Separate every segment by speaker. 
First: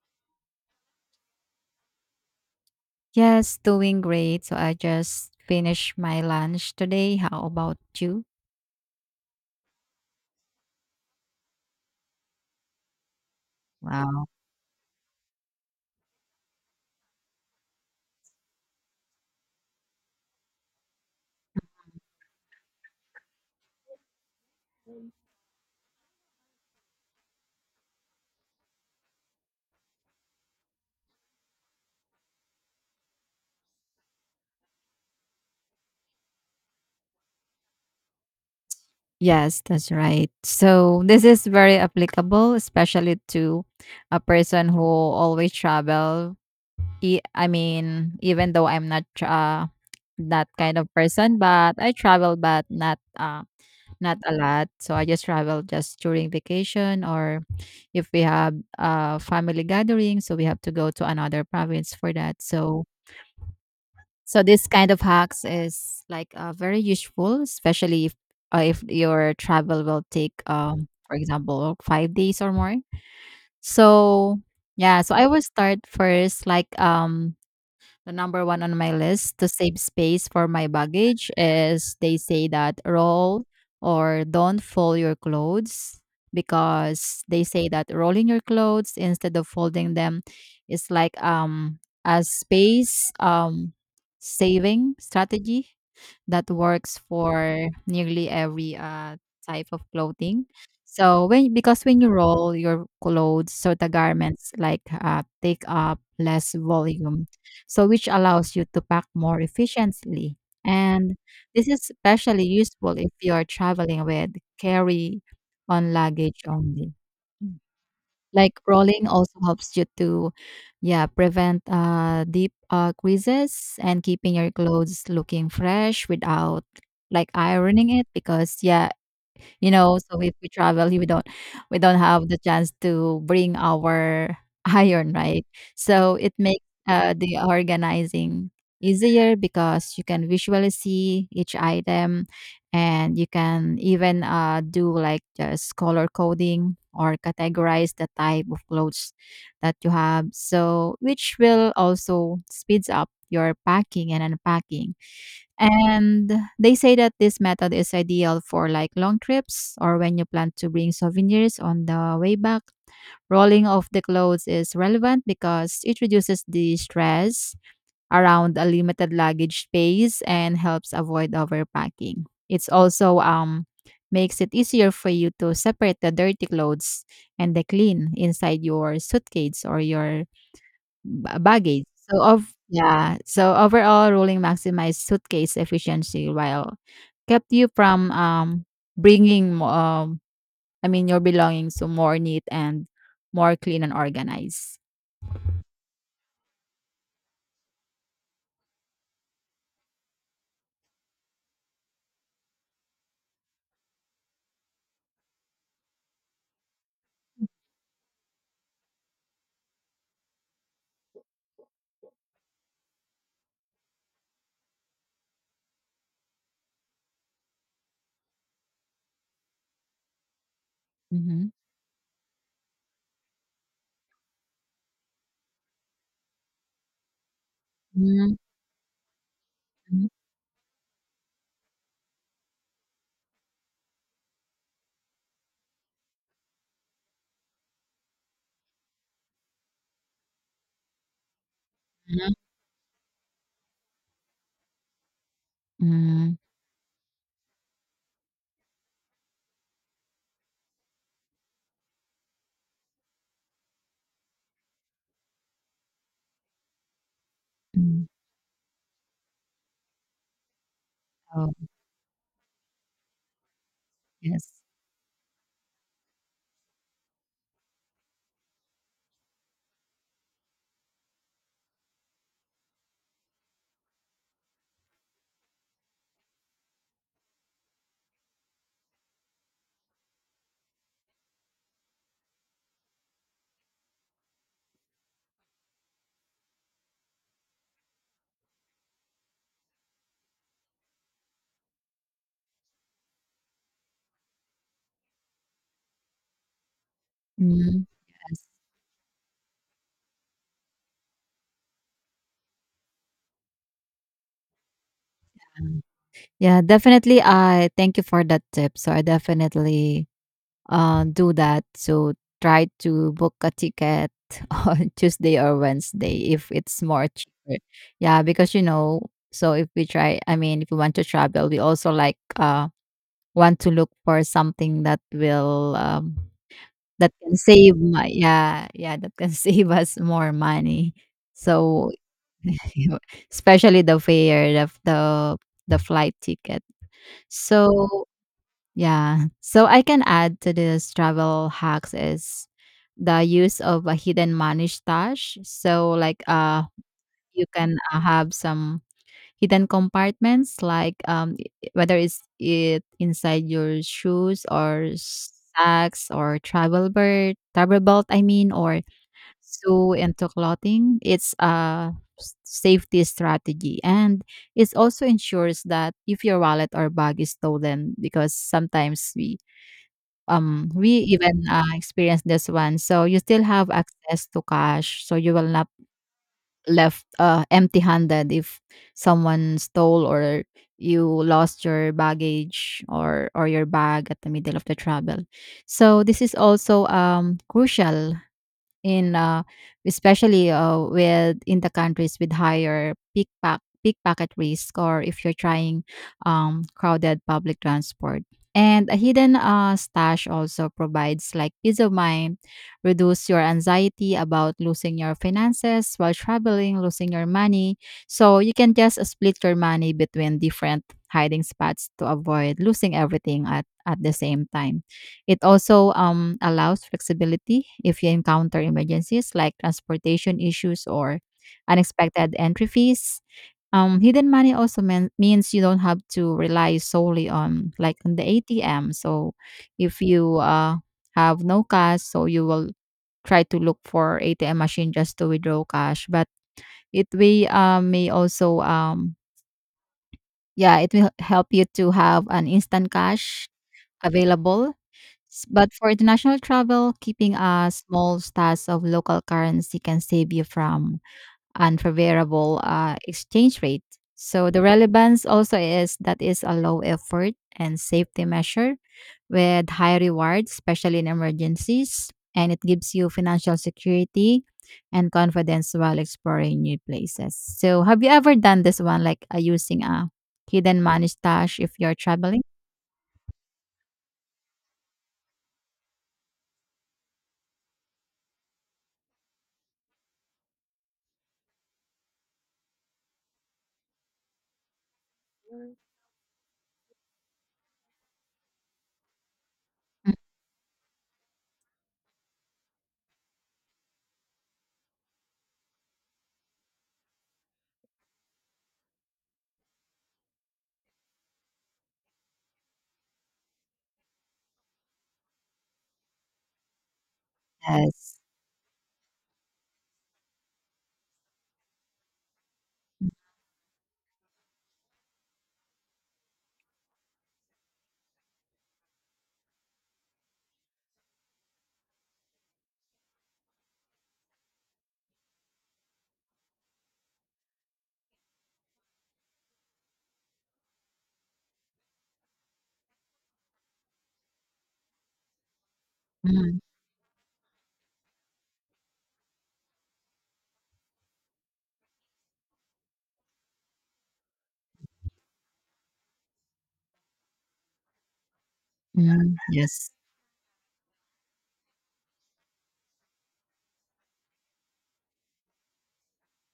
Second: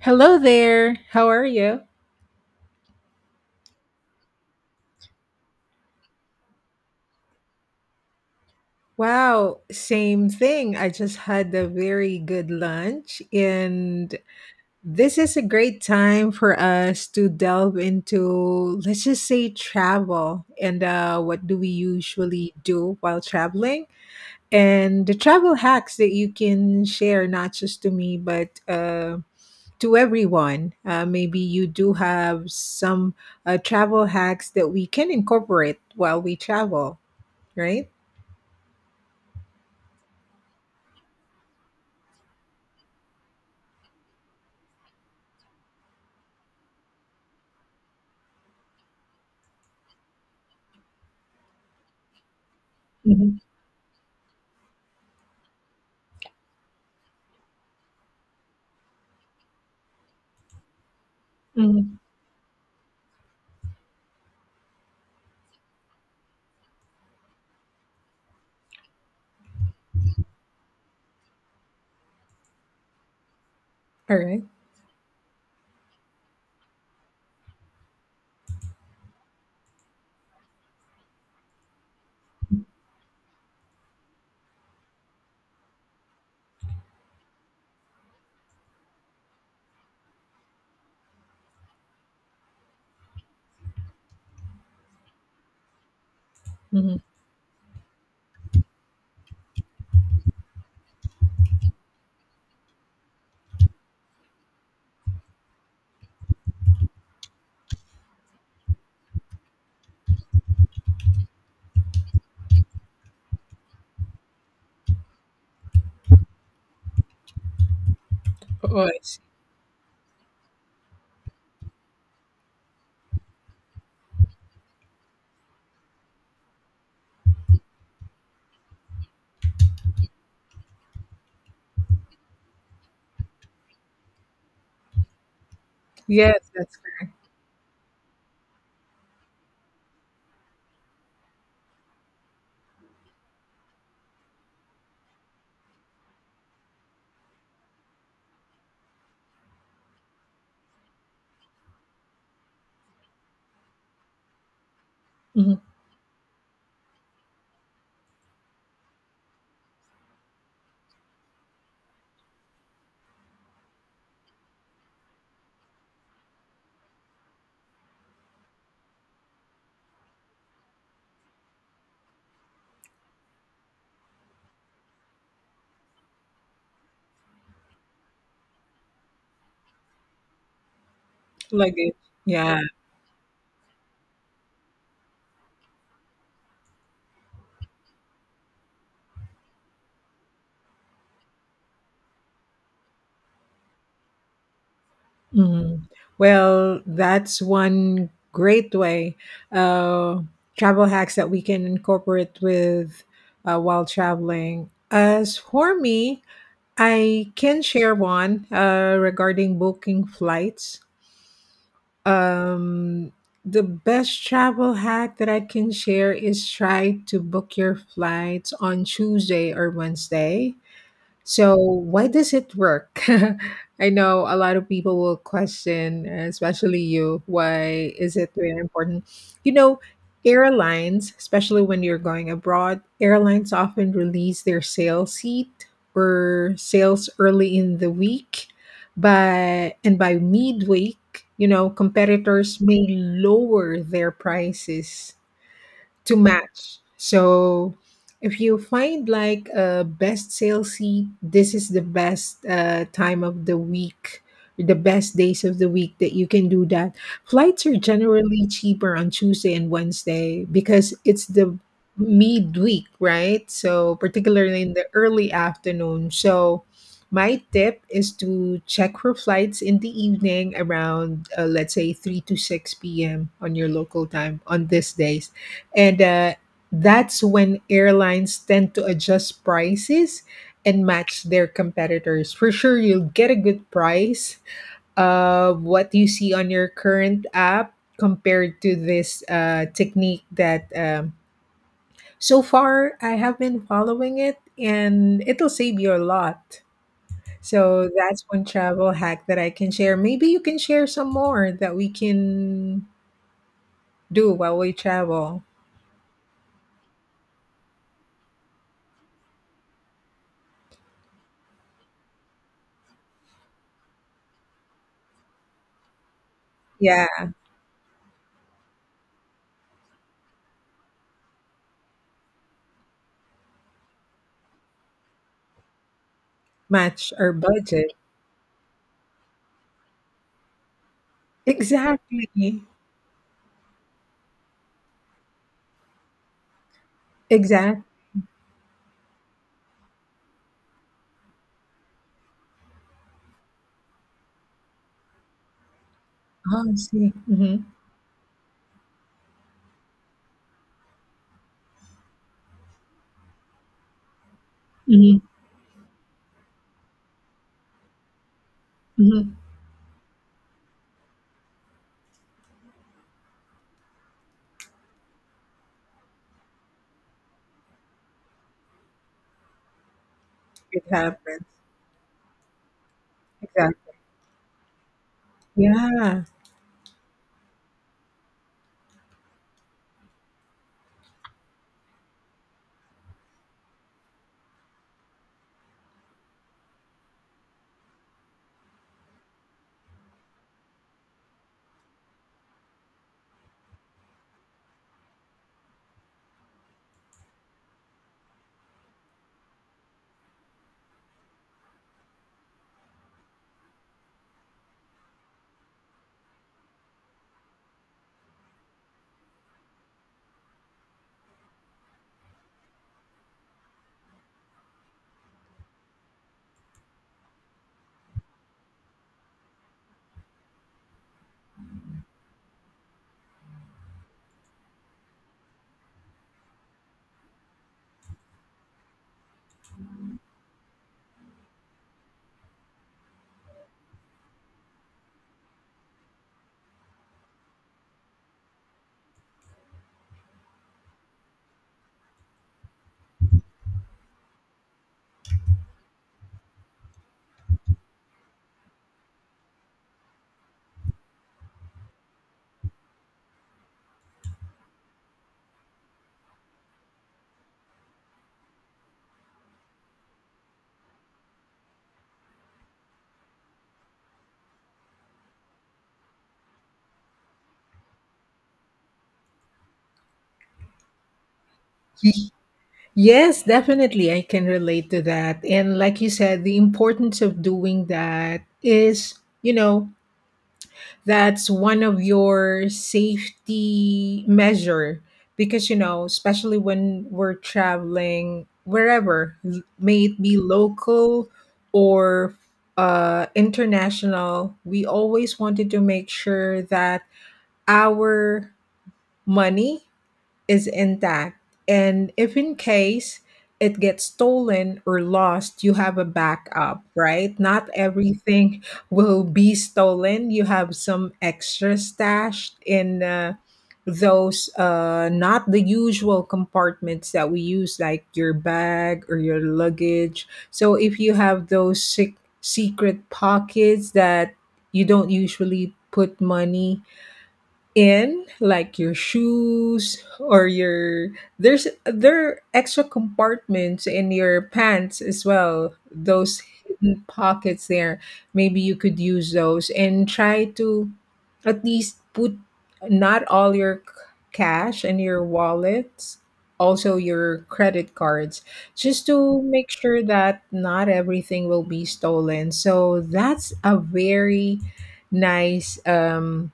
Speaker 1: Hello there. How are you?
Speaker 2: Yes, doing great. So I just finished my lunch today. How about you?
Speaker 1: Wow, same thing. I just had a very good lunch, and
Speaker 2: Wow.
Speaker 1: this is a great time for us to delve into, let's just say, travel and what do we usually do while traveling, and the travel hacks that you can share, not just to me, but to everyone. Maybe you do have some travel hacks that we can incorporate while we travel, right?
Speaker 2: Yes, that's right. So this is very applicable, especially to a person who always travel. Even though I'm not that kind of person, but I travel, but
Speaker 1: Mhm,
Speaker 2: not a lot. So I just travel just during vacation or if we have a family gathering, so we have to go to another province
Speaker 1: mhm.
Speaker 2: for that. So this kind of hacks is very useful, especially if your travel will take, for example, 5 days or more. So
Speaker 1: Alright.
Speaker 2: yeah, so I will start first, like the number one on my list to save space for my baggage is they say that roll or don't fold your clothes because they say that rolling your clothes instead of folding them is like a space saving strategy that
Speaker 1: Mhm.
Speaker 2: works for nearly every type of clothing. So when because when you roll your clothes, so the garments take up less volume, so which allows you to pack more efficiently. And this is especially useful if you are traveling with carry on luggage only. Like
Speaker 1: Oh, I
Speaker 2: rolling
Speaker 1: see.
Speaker 2: also helps you to, yeah, prevent deep creases and keeping your clothes looking fresh without like ironing it because yeah, you know so if we travel we don't have the chance to bring our iron right so it
Speaker 1: Yes,
Speaker 2: makes
Speaker 1: that's great.
Speaker 2: the organizing easier because you can visually see each item and you can even do like just color coding or categorize the type of clothes that you have so which will also speeds up your packing and unpacking.
Speaker 1: Mhm.
Speaker 2: And they say that this method is ideal for like long trips or when you plan to bring souvenirs on the way back. Rolling off the clothes is relevant because it reduces the stress around a limited luggage space and helps avoid overpacking. It's also makes it easier for you to separate the dirty clothes and the clean inside your suitcase or your baggage.
Speaker 1: Luggage. Yeah.
Speaker 2: So overall ruling maximized suitcase efficiency while kept you from bringing mo- I mean your belongings to more neat and more clean and organized.
Speaker 1: Mhm. Well, that's one great way, uh, travel hacks that we can incorporate with, while traveling. As for me, I
Speaker 2: Mm.
Speaker 1: can share one, regarding booking flights. Um, the best travel hack that I can share is try to book your flights on Tuesday or Wednesday.
Speaker 2: Mhm.
Speaker 1: So, why does it work? I know a lot of people will question, especially you, why is it
Speaker 2: Mhm,
Speaker 1: very important? You know,
Speaker 2: mhm,
Speaker 1: airlines, especially when you're going abroad, airlines often release their sale seat or sales early in the week, but and by midweek, you know,
Speaker 2: mhm,
Speaker 1: competitors may lower their prices to
Speaker 2: mhm,
Speaker 1: match. So if you find like a best sale seat, this is the best time of the week, the best days of the week that you can do that. Flights are
Speaker 2: mm.
Speaker 1: generally cheaper on Tuesday and Wednesday because it's
Speaker 2: Oh,
Speaker 1: the midweek, right? So
Speaker 2: yes.
Speaker 1: particularly in the early afternoon. So my tip is to check for flights in the evening around let's say 3 to 6 p.m. on your local time on these days, and that's when airlines tend to adjust prices and match their competitors. For sure, you'll get a good price of what you see on your current app compared to this technique that so far I have been following it, and it'll save you a lot.
Speaker 2: Mhm,
Speaker 1: So that's one
Speaker 2: yes,
Speaker 1: travel hack that I can share. Maybe you can share some more that we can do while we travel.
Speaker 2: um, yeah, definitely, I thank you for that tip, so I definitely do that. So try to book a ticket on Tuesday or Wednesday if it's more
Speaker 1: Yeah,
Speaker 2: cheaper. Yeah, because you know, so if we try, I mean, if we want to travel, we also like want to look for something that
Speaker 1: match our
Speaker 2: can save
Speaker 1: budget.
Speaker 2: my yeah yeah that can save us more money. So
Speaker 1: Exactly.
Speaker 2: especially the fare, the flight ticket.
Speaker 1: Exactly.
Speaker 2: So yeah. So I can add to this travel hacks is the use of a hidden money stash. So
Speaker 1: Oh, I see.
Speaker 2: you
Speaker 1: Mm-hmm.
Speaker 2: can have some hidden compartments whether it's it inside your shoes or
Speaker 1: Mm-hmm.
Speaker 2: sacks or travel belt, or
Speaker 1: Mm-hmm.
Speaker 2: sew into clothing. It's a safety strategy, and it also ensures that if your wallet or bag is stolen, because sometimes
Speaker 1: It
Speaker 2: we
Speaker 1: happens.
Speaker 2: even, experienced this one. So you still have
Speaker 1: Exactly.
Speaker 2: access to cash, so you will not
Speaker 1: Yeah.
Speaker 2: left, empty-handed if someone stole or you lost your baggage or your bag at the middle of the travel. So this is also, crucial in especially with in the countries with higher pickpack pickpocket risk, or if you're trying crowded public transport. And a hidden stash also provides like peace of mind, reduce your anxiety about losing your finances while traveling, losing your money. So you can just split your money between different hiding spots to avoid losing everything at the same time. It also allows flexibility if you encounter emergencies like transportation issues or unexpected entry fees. Hidden money also means you don't have to rely solely on like on the ATM. So if you have no cash, so you will try to look for ATM machine just to withdraw cash. But it we may also Yeah, it will help you to have an instant cash available. But for international travel, keeping a small stash of local currency can save you from unfavorable exchange rate. So the relevance also is that is a low effort and safety measure with high rewards, especially in emergencies, and it gives you financial security and confidence while exploring new places. So have you ever done this one, using a hidden money stash if you're
Speaker 1: Y-
Speaker 2: traveling?
Speaker 1: Yes, definitely. I can relate to that. And like you said, the importance of doing that is, you know, that's one of your safety measure, because especially when we're traveling wherever may
Speaker 2: Mm.
Speaker 1: it be local or international, we always wanted to make sure that our money is intact, and if in case it gets stolen or lost, you have a backup, right? Not
Speaker 2: Yes.
Speaker 1: everything will be stolen. You have some extra stashed in those not the usual compartments that we use, like your bag or your luggage. So if you have those secret pockets that you don't usually put money in, like your shoes or your there's there are extra compartments in your pants as well, those
Speaker 2: Hmm.
Speaker 1: hidden pockets there, maybe you could use those and try to at least put not all your cash and your wallets, also your credit cards, just
Speaker 2: Mm,
Speaker 1: to make
Speaker 2: yes.
Speaker 1: sure that not everything will be stolen. So that's a very nice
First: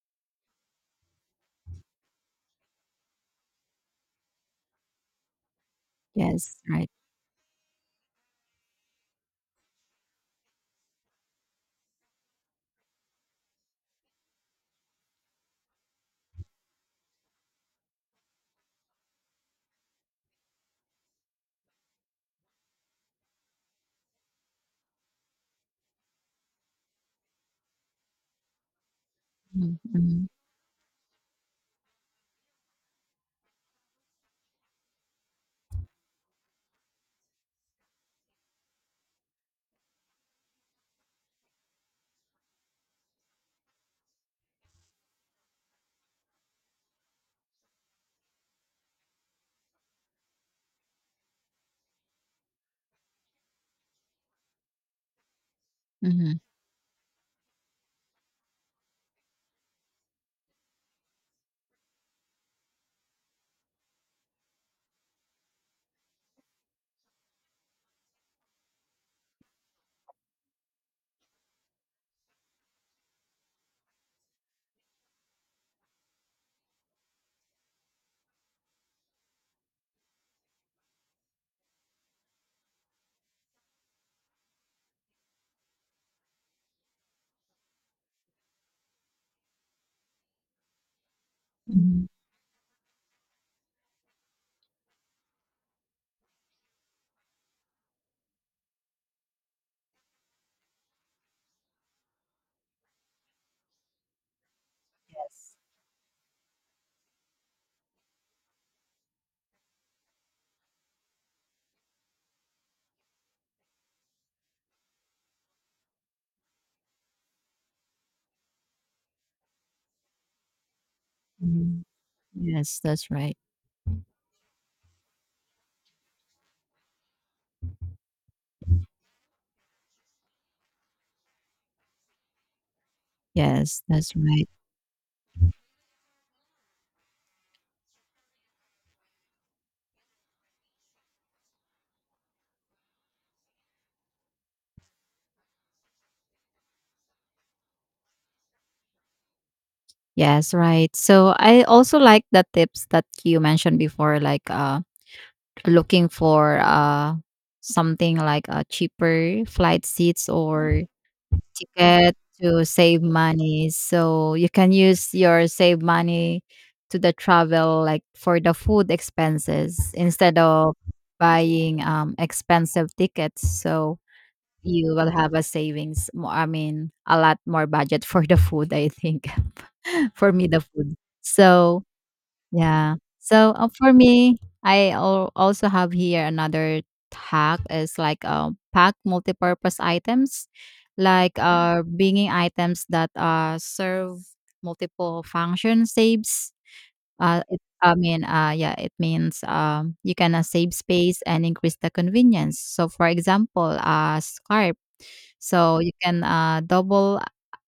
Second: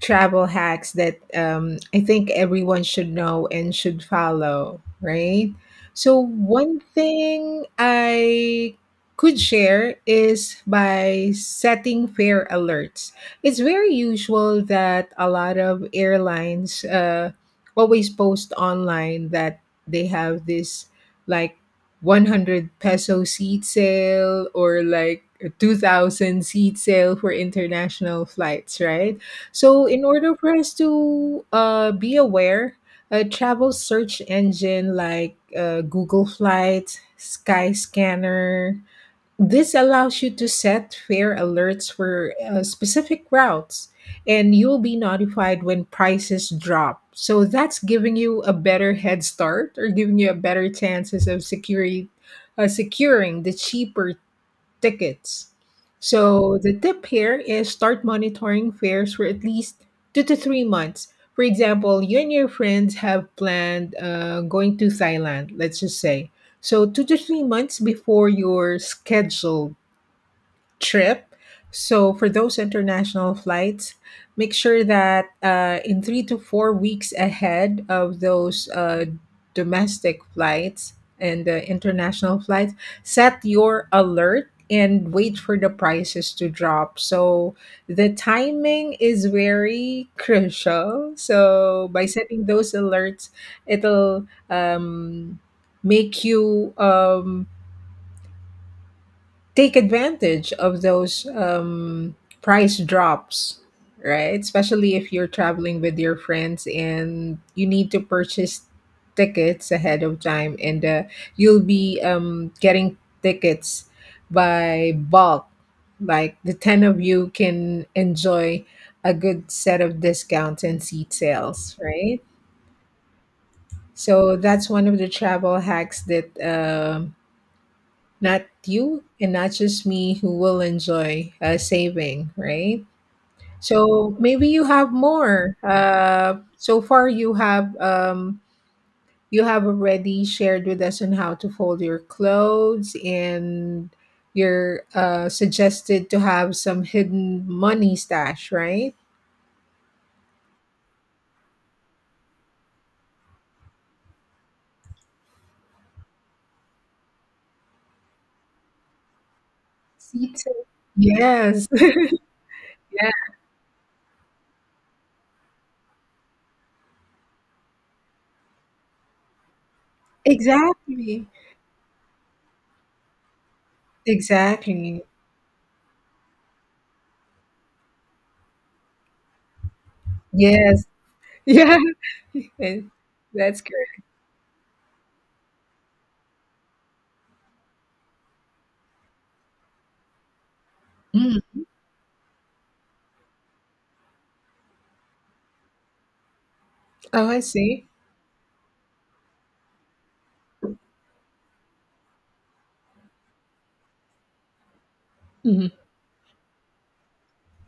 Speaker 1: travel hacks that, I think, everyone should know and should follow, right? So,
Speaker 2: Yes,
Speaker 1: one
Speaker 2: right.
Speaker 1: thing I could share is by setting fare alerts. It's very usual that a lot of airlines always post online that they have this, like, 100 peso seat sale or like a 2000-seat sale for international flights, right?
Speaker 2: Mhm,
Speaker 1: So, in
Speaker 2: mhm,
Speaker 1: order for us to be aware, a travel search engine like Google Flights, Skyscanner, this allows you to set fare alerts for specific routes, and you'll be notified when prices drop. So that's giving you a better head start or giving you a better chances of securing the cheaper tickets.
Speaker 2: mhm,
Speaker 1: So the tip here is start monitoring fares for at least 2 to 3 months. For example, you and your friends have planned going to Thailand, let's just say. So 2 to 3 months before your scheduled trip. So for those international flights, make sure that in 3 to 4 weeks ahead of those domestic flights and the international flights, set your alert and wait for the prices to drop. So the timing is very crucial. So by
Speaker 2: mhm.
Speaker 1: setting those alerts, it'll make you take advantage of those price drops, right? Especially if you're
Speaker 2: Yes.
Speaker 1: traveling with your friends and you need to purchase tickets ahead of time, and you'll be getting tickets by bulk. Like the 10 of you can enjoy a good set of discounts and seat sales,
Speaker 2: Mhm.
Speaker 1: right?
Speaker 2: Yes, that's right.
Speaker 1: So that's one of the travel hacks that not you and not just me who will enjoy saving, right?
Speaker 2: Yes, that's
Speaker 1: So maybe
Speaker 2: right.
Speaker 1: you have more. So far, you have already shared with us on how to fold your clothes, and you're suggested to have some hidden money stash, right?
Speaker 2: Yes, right. So I also like the tips that you mentioned before, like looking for something like a cheaper flight seats
Speaker 1: Seats.
Speaker 2: or
Speaker 1: Yes.
Speaker 2: ticket to save
Speaker 1: Yeah.
Speaker 2: money. So you can use your save money to the travel, like for the food expenses instead of
Speaker 1: Exactly.
Speaker 2: buying expensive tickets. So you
Speaker 1: Exactly.
Speaker 2: will have a savings. A lot more budget for the food. I think for me, the
Speaker 1: Yes.
Speaker 2: food.
Speaker 1: Yeah.
Speaker 2: So yeah. So
Speaker 1: That's
Speaker 2: uh, for
Speaker 1: correct.
Speaker 2: me, I also have here another hack is like pack multi-purpose items, like
Speaker 1: Mm.
Speaker 2: uh bringing items that serve multiple function saves.
Speaker 1: Oh, I see.
Speaker 2: Yeah, it means you can save space and increase the convenience. So for example, a scarf.
Speaker 1: Mhm.
Speaker 2: So you can double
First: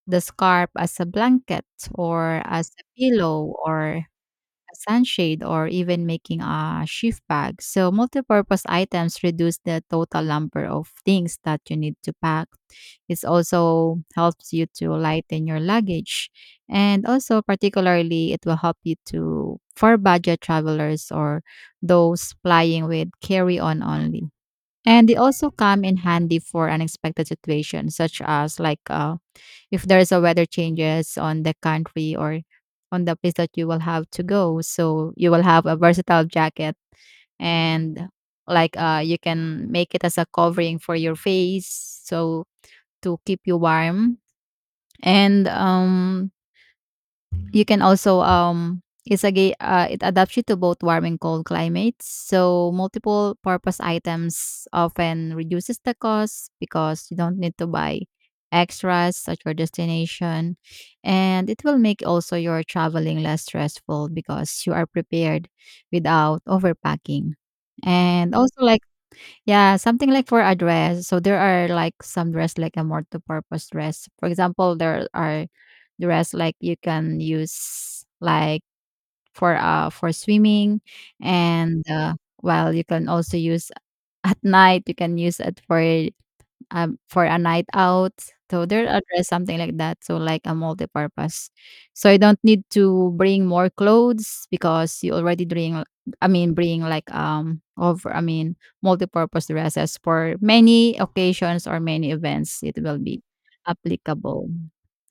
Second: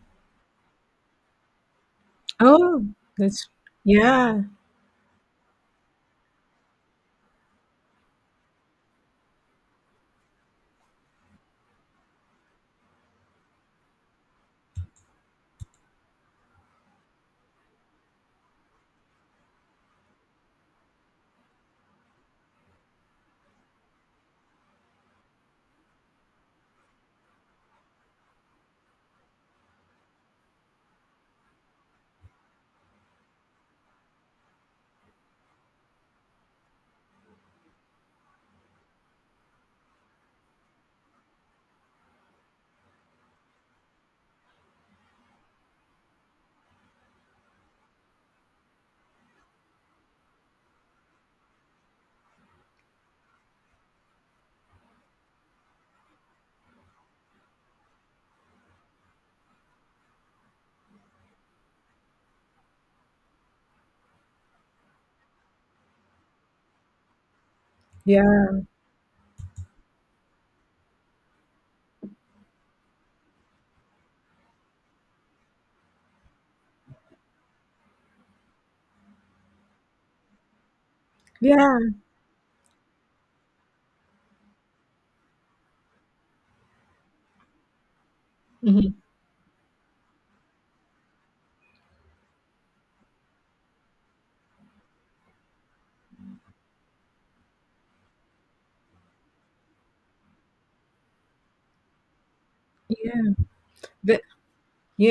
Speaker 2: the scarf as a blanket or as a
Speaker 1: Oh, that's
Speaker 2: pillow or
Speaker 1: yeah,
Speaker 2: a sunshade or even making a shift bag. So multi-purpose items reduce the total number of things that you need to pack. It also helps you to lighten your luggage. And also particularly it will help you to for budget travelers or those flying with carry-on only. And they also come in handy for unexpected situations such as if there's a weather changes on the country or on the place that you will have to go, so you will have a versatile jacket, and like you can make it as a covering for your face so to keep you warm and you can also it's a it adapts you to both warm and cold climates. So multiple purpose items often reduces the cost because you don't need to buy extras at your destination, and it will make also your traveling less stressful because you are prepared without overpacking. And
Speaker 1: yeah,
Speaker 2: also like yeah, something like for a dress. So there are like some dress like a more to purpose dress. For example, there are dress like you can use like for swimming, and
Speaker 1: yeah,
Speaker 2: well you can also use at night, you can use it for a night out. So they'll
Speaker 1: mhm,
Speaker 2: address something like that. So like a multi-purpose. So you don't need to bring more clothes because you already bring bring like over I mean multi-purpose dresses for many occasions or many events it will be
Speaker 1: yeah. That
Speaker 2: applicable.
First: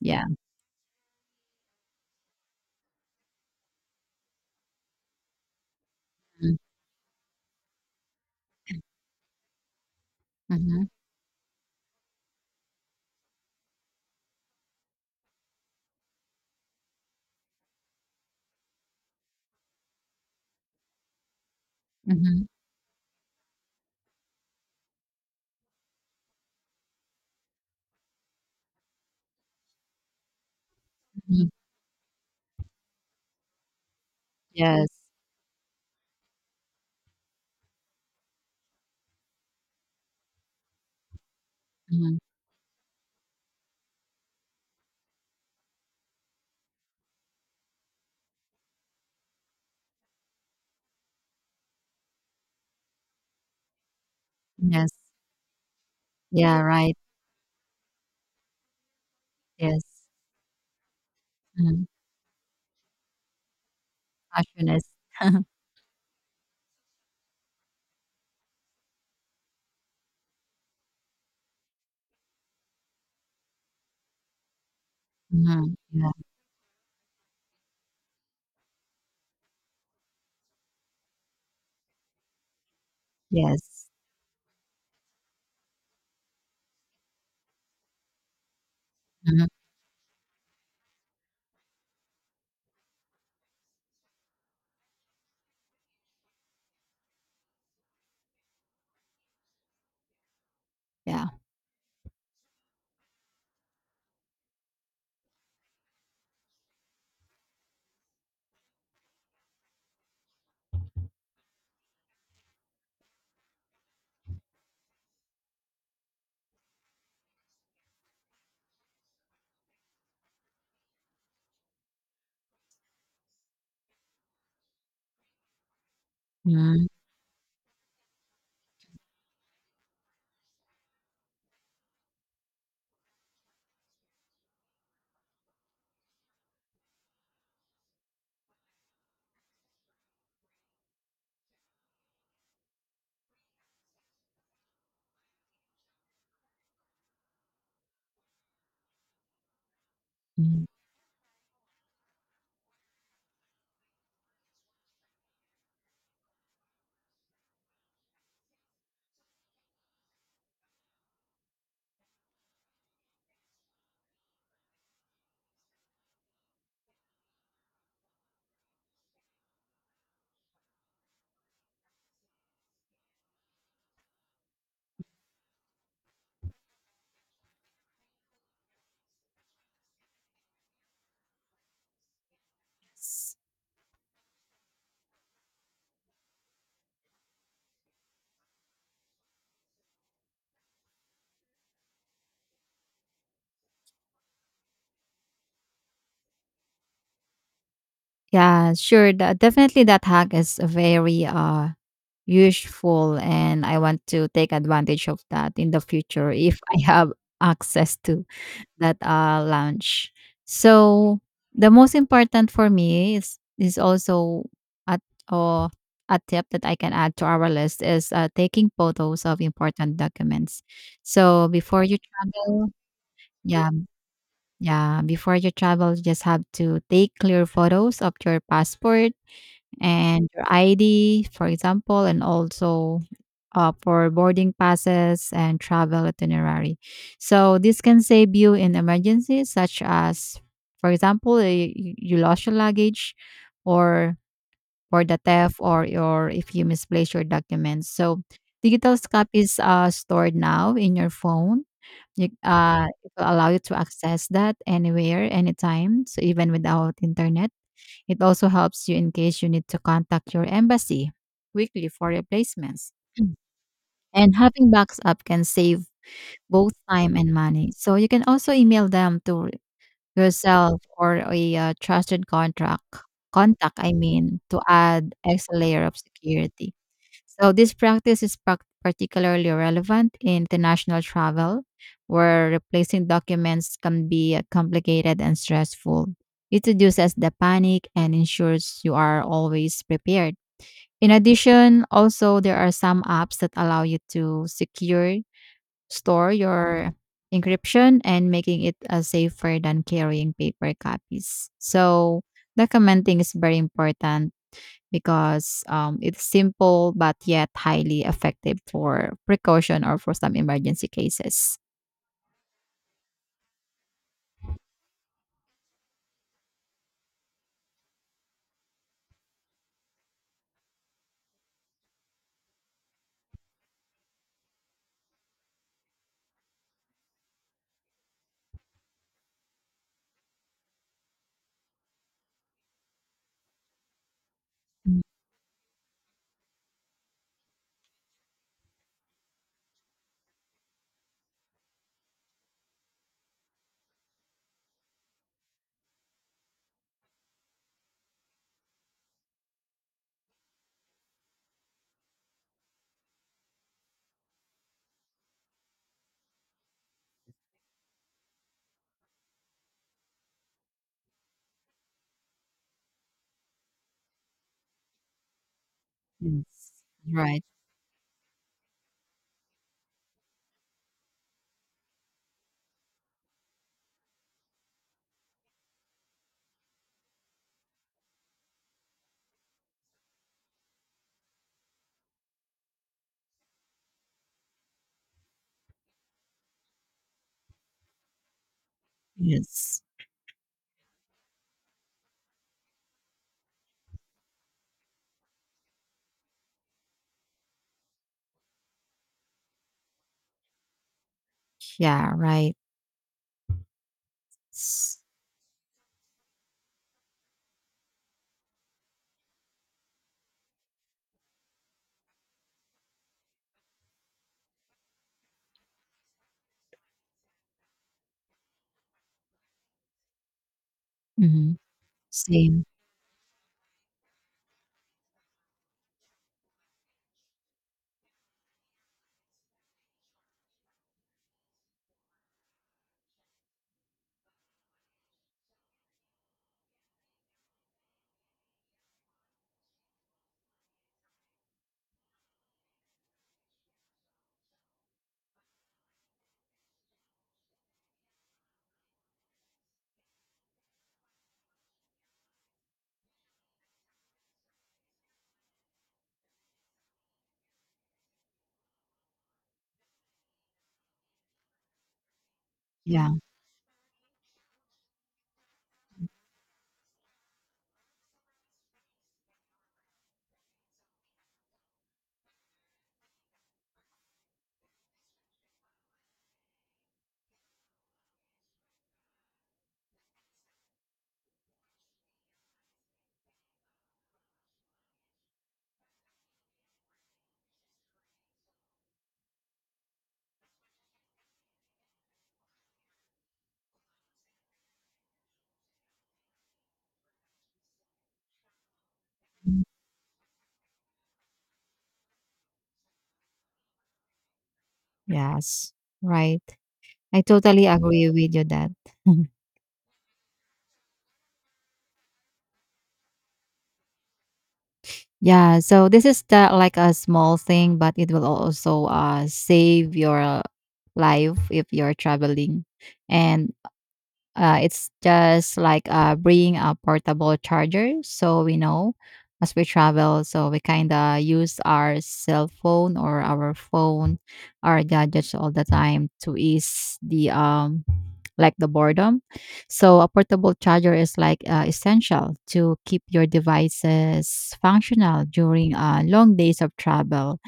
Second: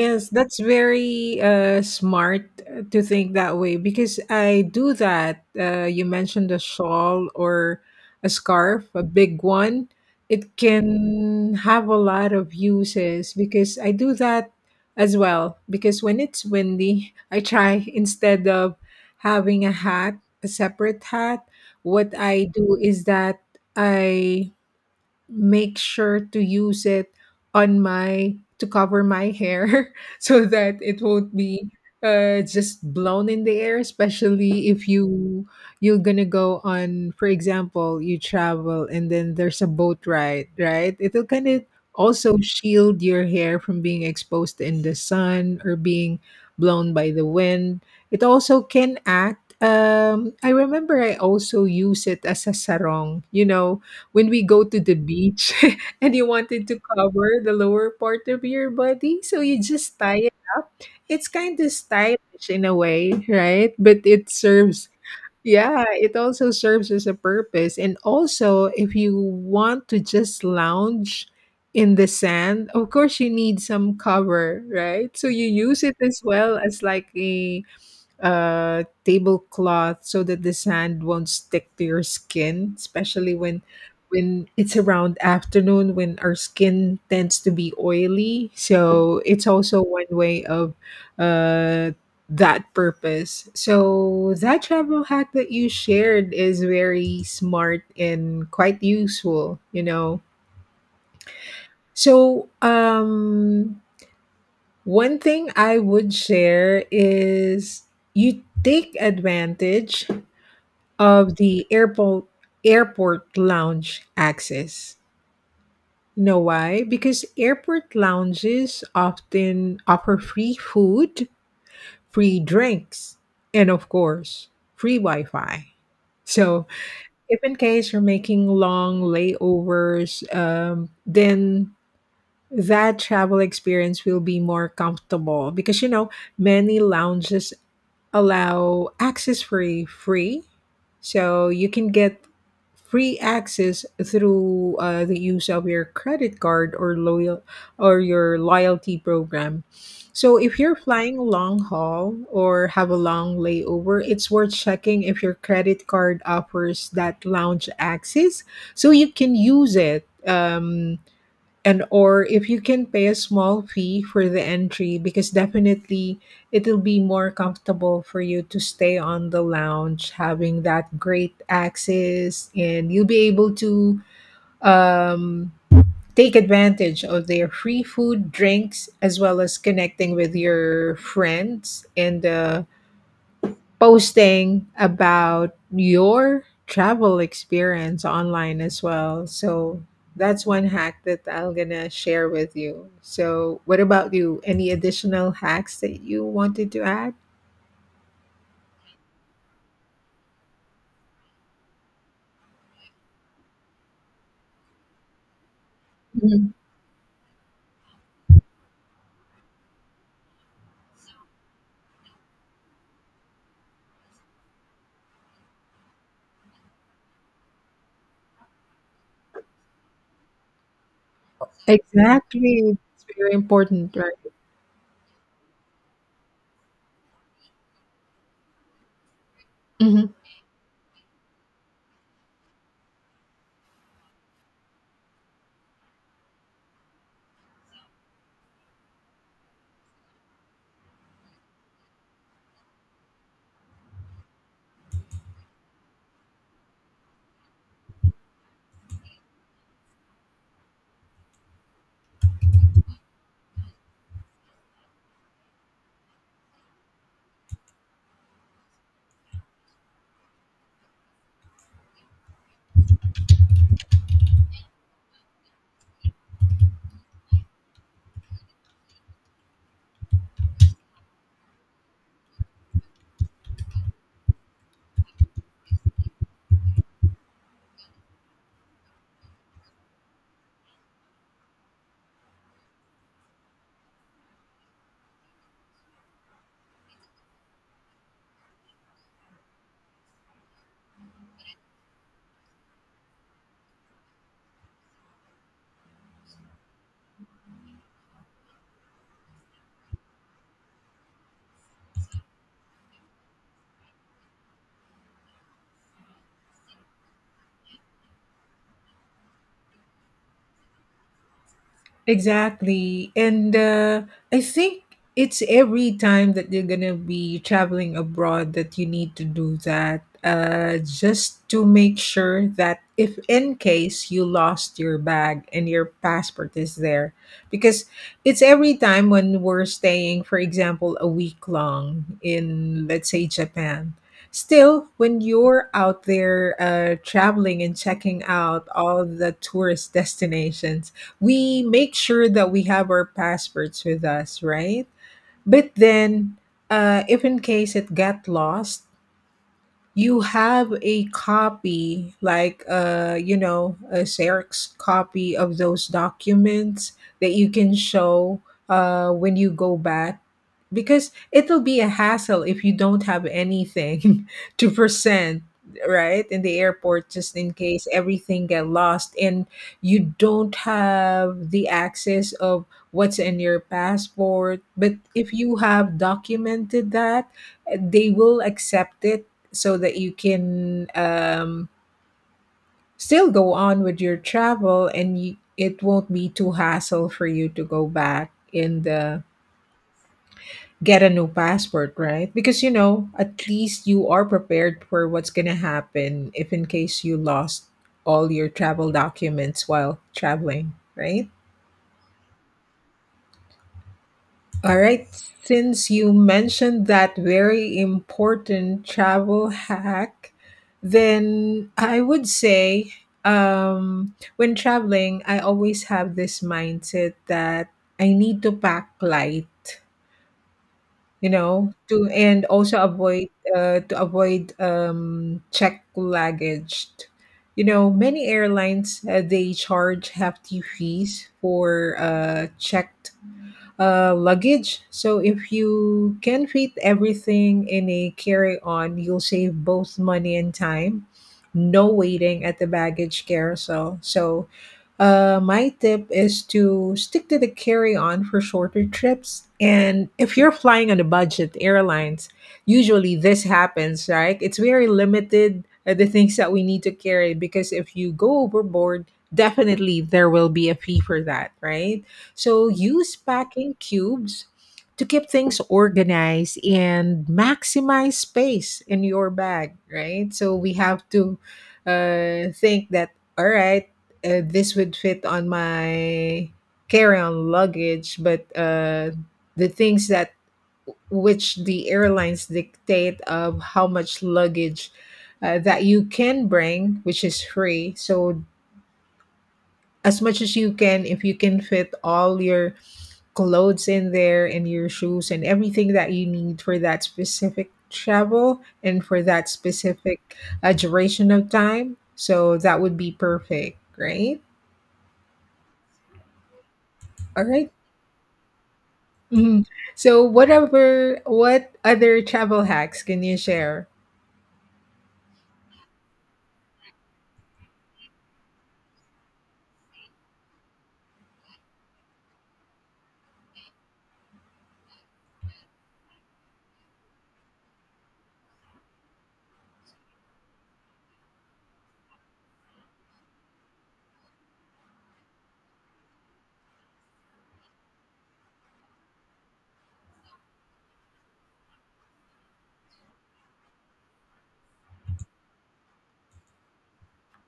Speaker 2: Yeah.
Speaker 1: that's very smart to think that way because I do that. You mentioned a shawl or a scarf, a big one. It
Speaker 2: Mm-hmm.
Speaker 1: can have a lot of uses because I do that as well. Because when it's windy, I try, instead of having a hat, a separate hat, what
Speaker 2: Mm-hmm.
Speaker 1: I do is that I make sure to use it on my to cover my hair so that it won't
Speaker 2: Hmm.
Speaker 1: be just blown in the air, especially
Speaker 2: Yes.
Speaker 1: if you're gonna go on. For example, you travel and then there's a boat ride, right? It'll kind of
Speaker 2: Hmm.
Speaker 1: also shield your hair from being exposed in the sun or being blown by the wind. It also can act I remember I also use it as a sarong, when we go to
Speaker 2: Yes.
Speaker 1: the beach and you
Speaker 2: Yeah,
Speaker 1: wanted to
Speaker 2: right.
Speaker 1: cover the lower part of your body, so you just
Speaker 2: Yes.
Speaker 1: tie it up. It's kind of
Speaker 2: Mm-hmm.
Speaker 1: stylish in a way, right? But it
Speaker 2: Passionate.
Speaker 1: serves, yeah, it also serves as a purpose. And also, if you want to just lounge in the sand, of course, you need some cover, right? So you
Speaker 2: Mm-hmm.
Speaker 1: use it
Speaker 2: Yeah.
Speaker 1: as well as, like, a tablecloth, so that the sand won't stick to your skin, especially when
Speaker 2: Yes.
Speaker 1: when it's around afternoon when our skin tends to be oily. So
Speaker 2: Mm-hmm.
Speaker 1: it's also one way of uh, that purpose. So that travel hack that you shared is very smart and quite useful. You know.
Speaker 2: Yeah.
Speaker 1: So one thing I would share is you take advantage of the airport lounge access. You know why? Because airport lounges often offer free food, free drinks, and of course, free Wi-Fi. So,
Speaker 2: Mm-hmm.
Speaker 1: if in case you're making long layovers, then that travel experience will be more comfortable, because many lounges allow access for free. So you can get free access through the use of your credit card, or loyal or your loyalty program. So if
Speaker 2: Mm-hmm.
Speaker 1: you're flying long haul or have a long layover, it's worth checking if your credit card offers that lounge access, so you can use it, and or if you can pay a small fee for the entry, because definitely it'll be more comfortable for you to stay on the lounge, having that great access, and you'll be able to um, take advantage of their free food drinks, as well as connecting with your friends and
Speaker 2: S-
Speaker 1: posting about your travel experience online as well. So that's one hack that I'm gonna share with you. So what about you? Any additional hacks that you wanted to add?
Speaker 2: Yeah, sure. Definitely, that hack is very useful, and I want to take advantage of that in the future
Speaker 1: Mhm.
Speaker 2: if I have access to that lounge. So the most important for me is also at or a tip that I can add to our list is taking photos of important documents. So before you travel,
Speaker 1: Exactly. It's very
Speaker 2: yeah,
Speaker 1: important, right?
Speaker 2: yeah, before you travel, you just have to take clear photos of your passport
Speaker 1: Mhm.
Speaker 2: and your ID, for example, and also for boarding passes and travel itinerary. So this can save you in emergencies such as, for example, you lost your luggage or for the theft, or if you misplace your documents. So digital copies are stored now in your phone. It will allow you to access that anywhere, anytime, so even without internet. It also helps you in case you need to contact your embassy quickly for replacements. Mm. And having backs up can save both time and money. So you can also email them to yourself or a trusted contract contact I mean to add extra layer of security. So this practice is prac particularly relevant in international travel, where replacing documents can be complicated and stressful. It reduces the panic and ensures you are always prepared. In addition, also there are some apps that allow you to secure store your encryption and making it safer than carrying paper copies. So documenting is very important because it's simple but yet highly effective for precaution or for some emergency cases.
Speaker 1: Exactly. And I think it's every time that you're going to be traveling abroad that you need to do that, just to make sure that if in case you lost your bag and your passport is there. Because it's every time when we're staying, for example, a week long in, let's say, Japan. Still,
Speaker 2: Mm,
Speaker 1: when you're out there traveling and checking out all the tourist destinations, we make sure that we have our passports with us, right? But then, if in case it got lost, you have a copy, like a xerox copy of those documents that you can show when you go back, because it'll be a hassle if you don't have anything to present right in the
Speaker 2: yes.
Speaker 1: airport, just
Speaker 2: Right.
Speaker 1: in case everything get lost, and you don't have the access of what's in your passport. But if you have documented that, they will accept it, so that you can, still go on with your travel, and you, it won't be too hassle for you to go back and
Speaker 2: Yes.
Speaker 1: get a new passport, right? Because you know, at least you are prepared for what's going to happen if in case you lost all your travel documents while traveling, right?
Speaker 2: Yeah. Right.
Speaker 1: All right. Since you mentioned that very important travel hack, then I would say when traveling, I always have this mindset that I need to pack light, you
Speaker 2: Mm-hmm.
Speaker 1: know, to and
Speaker 2: Same.
Speaker 1: also avoid to avoid check luggage. You know, many airlines they charge hefty fees for checked luggage. So if you can fit everything in a carry-on, you'll save both money and time. No waiting at the baggage carousel. So my tip is to stick to the carry-on for shorter trips. And if you're flying on a budget airlines, usually this happens, right? It's very limited the things that we need to carry because if you go overboard, definitely there will be a fee for that, right? So
Speaker 2: Yeah.
Speaker 1: use packing cubes to keep things organized and maximize space in your bag, right? So we have to think that, all right, this would fit on my carry on luggage, but the things that which the airlines dictate of how much luggage that you can bring, which is free. So as much as you can, if you can fit all your clothes in there and your shoes and everything that you need for that specific travel and for that
Speaker 2: Mhm.
Speaker 1: specific duration of time. So that would be perfect, right?
Speaker 2: Yes. Right. I
Speaker 1: All
Speaker 2: totally
Speaker 1: right.
Speaker 2: agree with you that.
Speaker 1: Mhm. So whatever, what other travel hacks can you share?
Speaker 2: Yeah. So this is the like a small thing, but it will also save your life if you're traveling and it's just like bringing a portable charger so we know as we travel. So we kind of use our cell phone or our phone, our gadgets all the time to ease the boredom. So a portable charger is like essential to keep your devices functional during long days of travel,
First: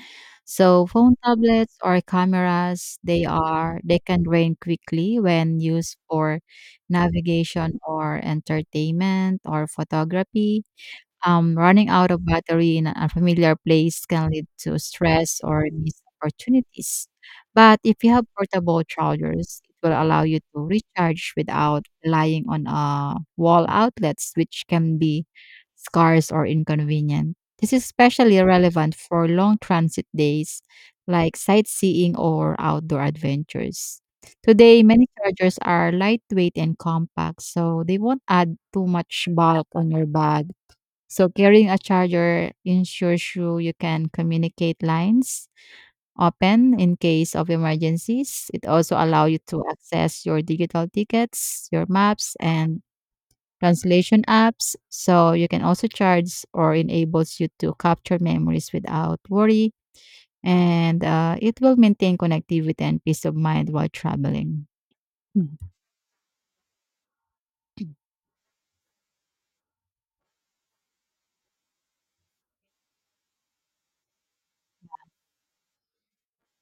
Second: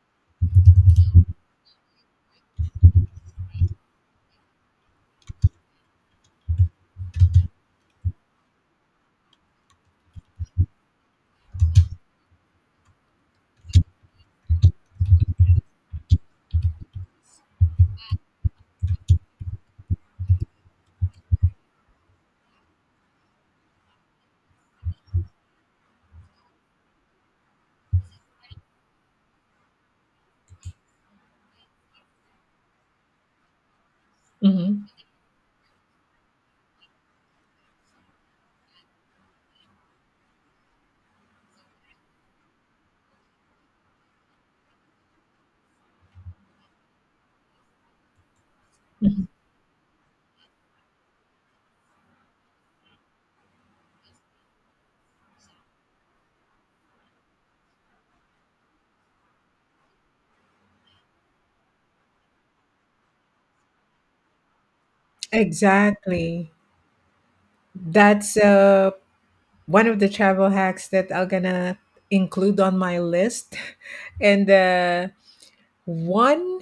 Speaker 2: so phone tablets or cameras, they can drain quickly when used for navigation or entertainment or photography. Running out of battery in an unfamiliar place can lead to stress or missed opportunities. But if you have portable chargers, it will allow you to recharge without relying on wall outlets, which can be scarce or inconvenient. This is especially relevant for long transit days like sightseeing or outdoor adventures. Today,
Speaker 1: Mhm.
Speaker 2: many chargers are lightweight and compact, so they won't add too much bulk on your bag, so carrying a charger ensures you can communicate lines open in case of emergencies. It also
Speaker 1: Mhm.
Speaker 2: allows you to access your digital tickets, your maps, and translation apps. So you can also charge or enables you to capture memories without worry. And it will maintain connectivity and peace of mind while traveling. Mm.
Speaker 1: Exactly. That's one of the travel hacks that I'm gonna include on my list. And one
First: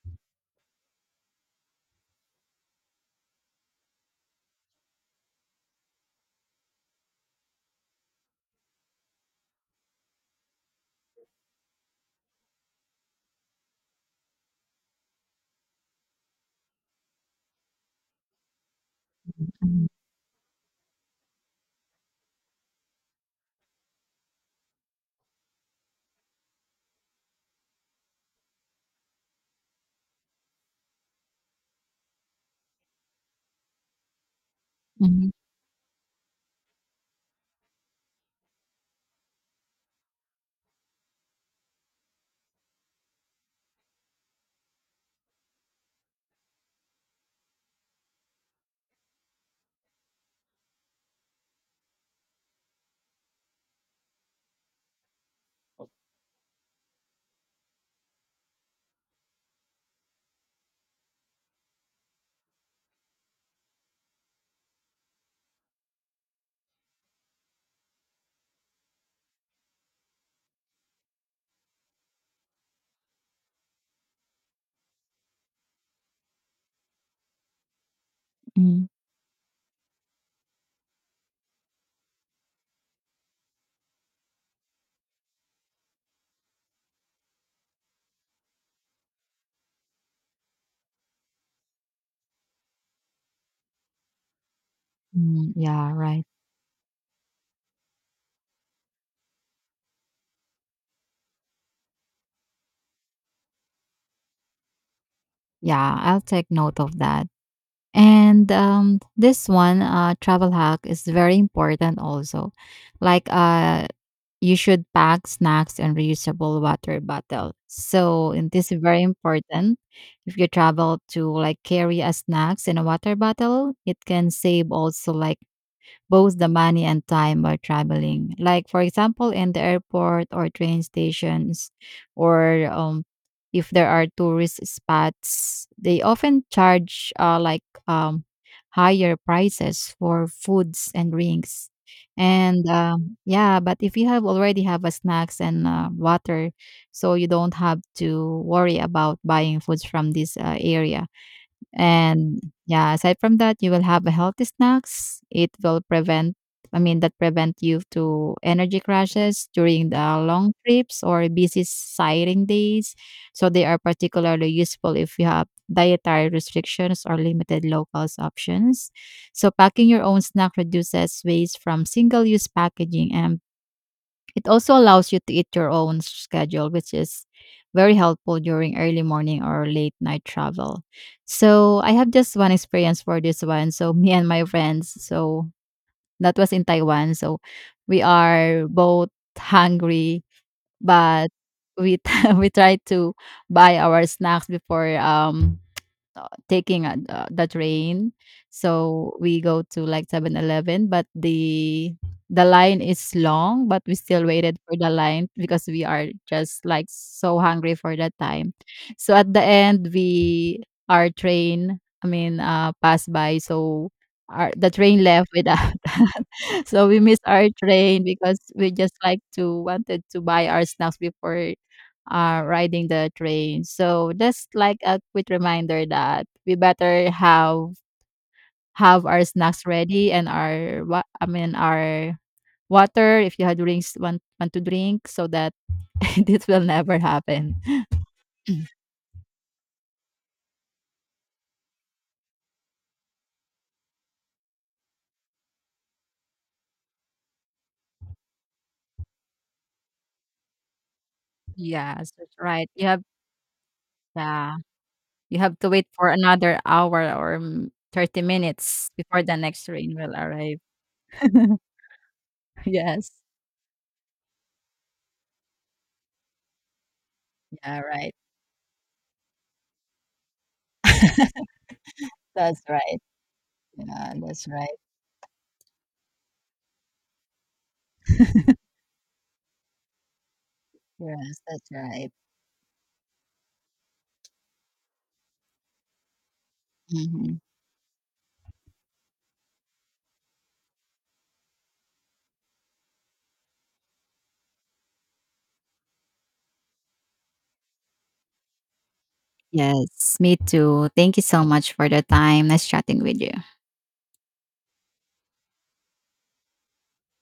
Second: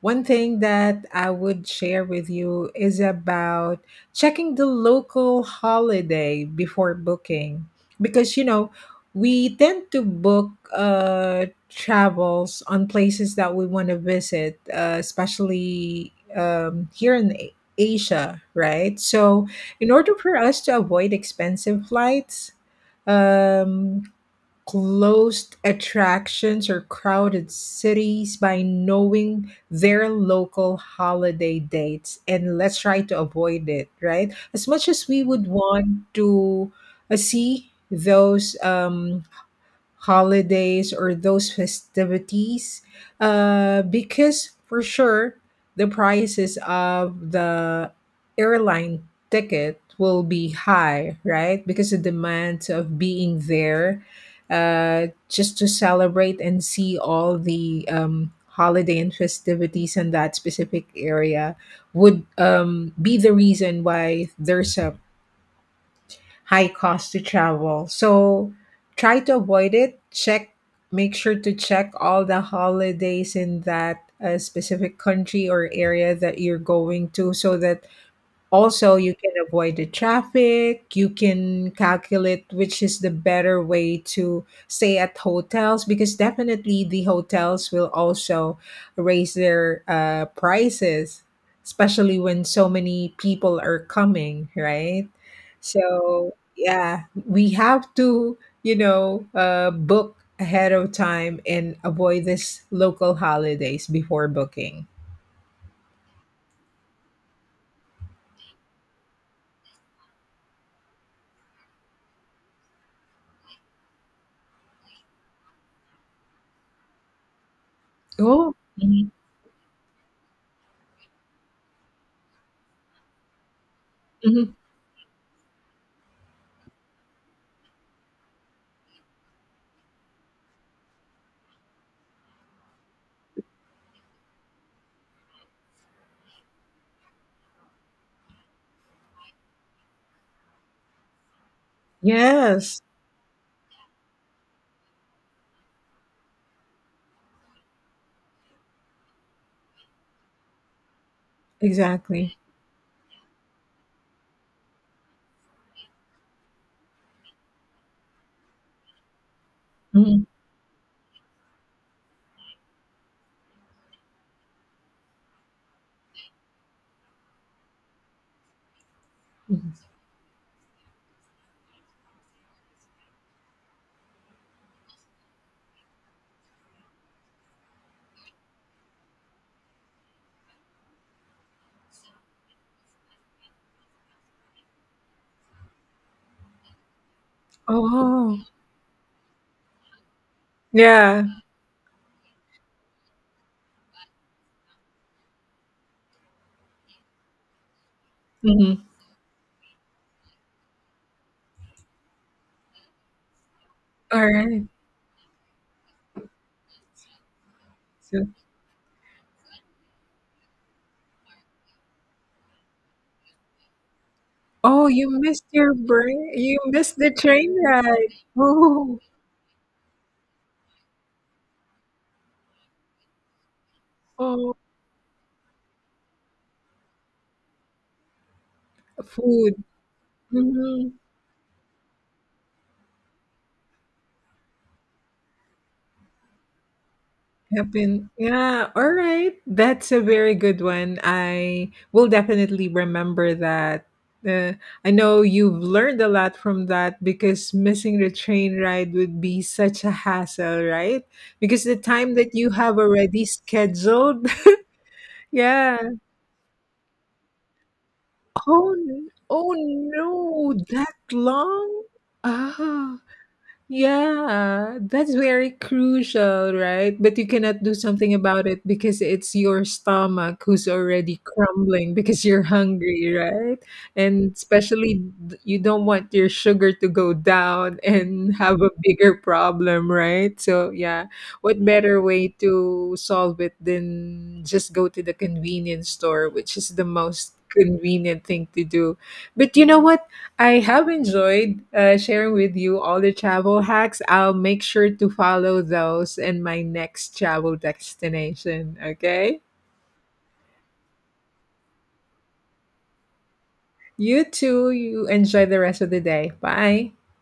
Speaker 1: One thing that I would share with you is about checking the local holiday before booking because you know we tend to book travels on places that we want to visit especially here in Asia, right? So
Speaker 2: Mhm,
Speaker 1: in order for us to avoid expensive flights, um closed attractions or crowded cities by knowing their local holiday dates, and let's try to avoid it, right, as much as we
Speaker 2: mhm,
Speaker 1: would want to see those holidays or those festivities, because for sure the prices of the airline ticket will be high, right, because the demand of being there, just to celebrate and see all the holiday and festivities in that specific area would, be the reason why there's a high cost to travel. So try to avoid it. Check, make sure to check all the holidays in that specific country or area that you're going to so that
Speaker 2: mhm,
Speaker 1: also, you can avoid the traffic. You can calculate which is the better way to stay at hotels because definitely the hotels will also raise their prices, especially when so many people are coming, right?
Speaker 2: mhm. Yeah, right.
Speaker 1: So, yeah, we have to, you know, book ahead of time and avoid this local holidays before booking.
Speaker 2: Yeah, I'll take note of that. And this one travel hack is very important also. Like you should pack snacks and reusable water bottle. So and
Speaker 1: Oh,
Speaker 2: this is very
Speaker 1: mhm,
Speaker 2: important. If you travel to like carry a snacks and a water bottle, it can
Speaker 1: mhm.
Speaker 2: save also like both the money and time while traveling. Like, for example, in the airport or train stations, or if there are tourist spots, they often charge um, higher prices for foods and drinks. And
Speaker 1: Yes,
Speaker 2: yeah, but if you have already have a snacks and water, so you don't have to worry about buying foods from this area.
Speaker 1: exactly.
Speaker 2: And yeah, aside from that, you will have a healthy snacks. It will prevent, I mean, that prevent you to energy crashes during the
Speaker 1: Mhm,
Speaker 2: long trips or busy sighting days. So they are particularly useful if you have dietary restrictions or limited locals options. So packing
Speaker 1: mhm.
Speaker 2: your own snack reduces waste from single-use packaging and it also allows you to eat your own schedule, which is very helpful during early morning or late night travel. So I have just one experience for this one. So me and my friends, so that was in Taiwan. So
Speaker 1: Oh,
Speaker 2: we
Speaker 1: wow.
Speaker 2: are both hungry,
Speaker 1: Yeah.
Speaker 2: but we we try to buy our snacks before taking the train.
Speaker 1: Mhm.
Speaker 2: So we go to like 7-Eleven, but the line is long, but we still waited
Speaker 1: Alright.
Speaker 2: for the line because we are just like so hungry for that
Speaker 1: So
Speaker 2: time. So at the end, we our train, I mean, passed by. So our the
Speaker 1: oh,
Speaker 2: train
Speaker 1: you
Speaker 2: left
Speaker 1: missed
Speaker 2: without.
Speaker 1: your break you
Speaker 2: So
Speaker 1: missed
Speaker 2: we
Speaker 1: the
Speaker 2: missed our
Speaker 1: train
Speaker 2: train
Speaker 1: ride.
Speaker 2: because we just
Speaker 1: Oh,
Speaker 2: like to wanted to buy our snacks before riding the train. So that's
Speaker 1: oh,
Speaker 2: like a quick reminder that we better have our
Speaker 1: food.
Speaker 2: snacks ready and our
Speaker 1: Mhm.
Speaker 2: what I mean our water if you had drinks want to drink so that this will never happen.
Speaker 1: Happen. Yeah. All right. That's a very good one. I will definitely remember that. Uh, I know you've learned a lot from that because missing the train ride would be such a hassle, right? Because the
Speaker 2: Yes,
Speaker 1: time that
Speaker 2: that's
Speaker 1: you
Speaker 2: right.
Speaker 1: have already scheduled.
Speaker 2: Yeah, you have to
Speaker 1: Yeah.
Speaker 2: wait for another hour or 30
Speaker 1: Oh,
Speaker 2: minutes before the
Speaker 1: oh
Speaker 2: next train will
Speaker 1: no,
Speaker 2: arrive.
Speaker 1: that long? Ah.
Speaker 2: Yes.
Speaker 1: Yeah, that's very crucial, right? But you cannot do
Speaker 2: Yeah, right.
Speaker 1: something about it because it's your stomach who's already crumbling because you're
Speaker 2: That's right.
Speaker 1: hungry, right?
Speaker 2: Yeah,
Speaker 1: And
Speaker 2: that's right.
Speaker 1: especially you don't want your sugar to go down and have a bigger problem, right? So, yeah,
Speaker 2: Yes,
Speaker 1: what
Speaker 2: that's
Speaker 1: better
Speaker 2: right.
Speaker 1: way to solve it than just go to the convenience store, which is the most
Speaker 2: Mhm.
Speaker 1: convenient thing to do. But you know what? I have enjoyed sharing with you all the travel hacks. I'll make sure to follow those in my next travel destination. Okay.
Speaker 2: Yes, me too. Thank you so much for the time. Nice chatting with you.
Speaker 1: You too. You enjoy the rest of the day. Bye.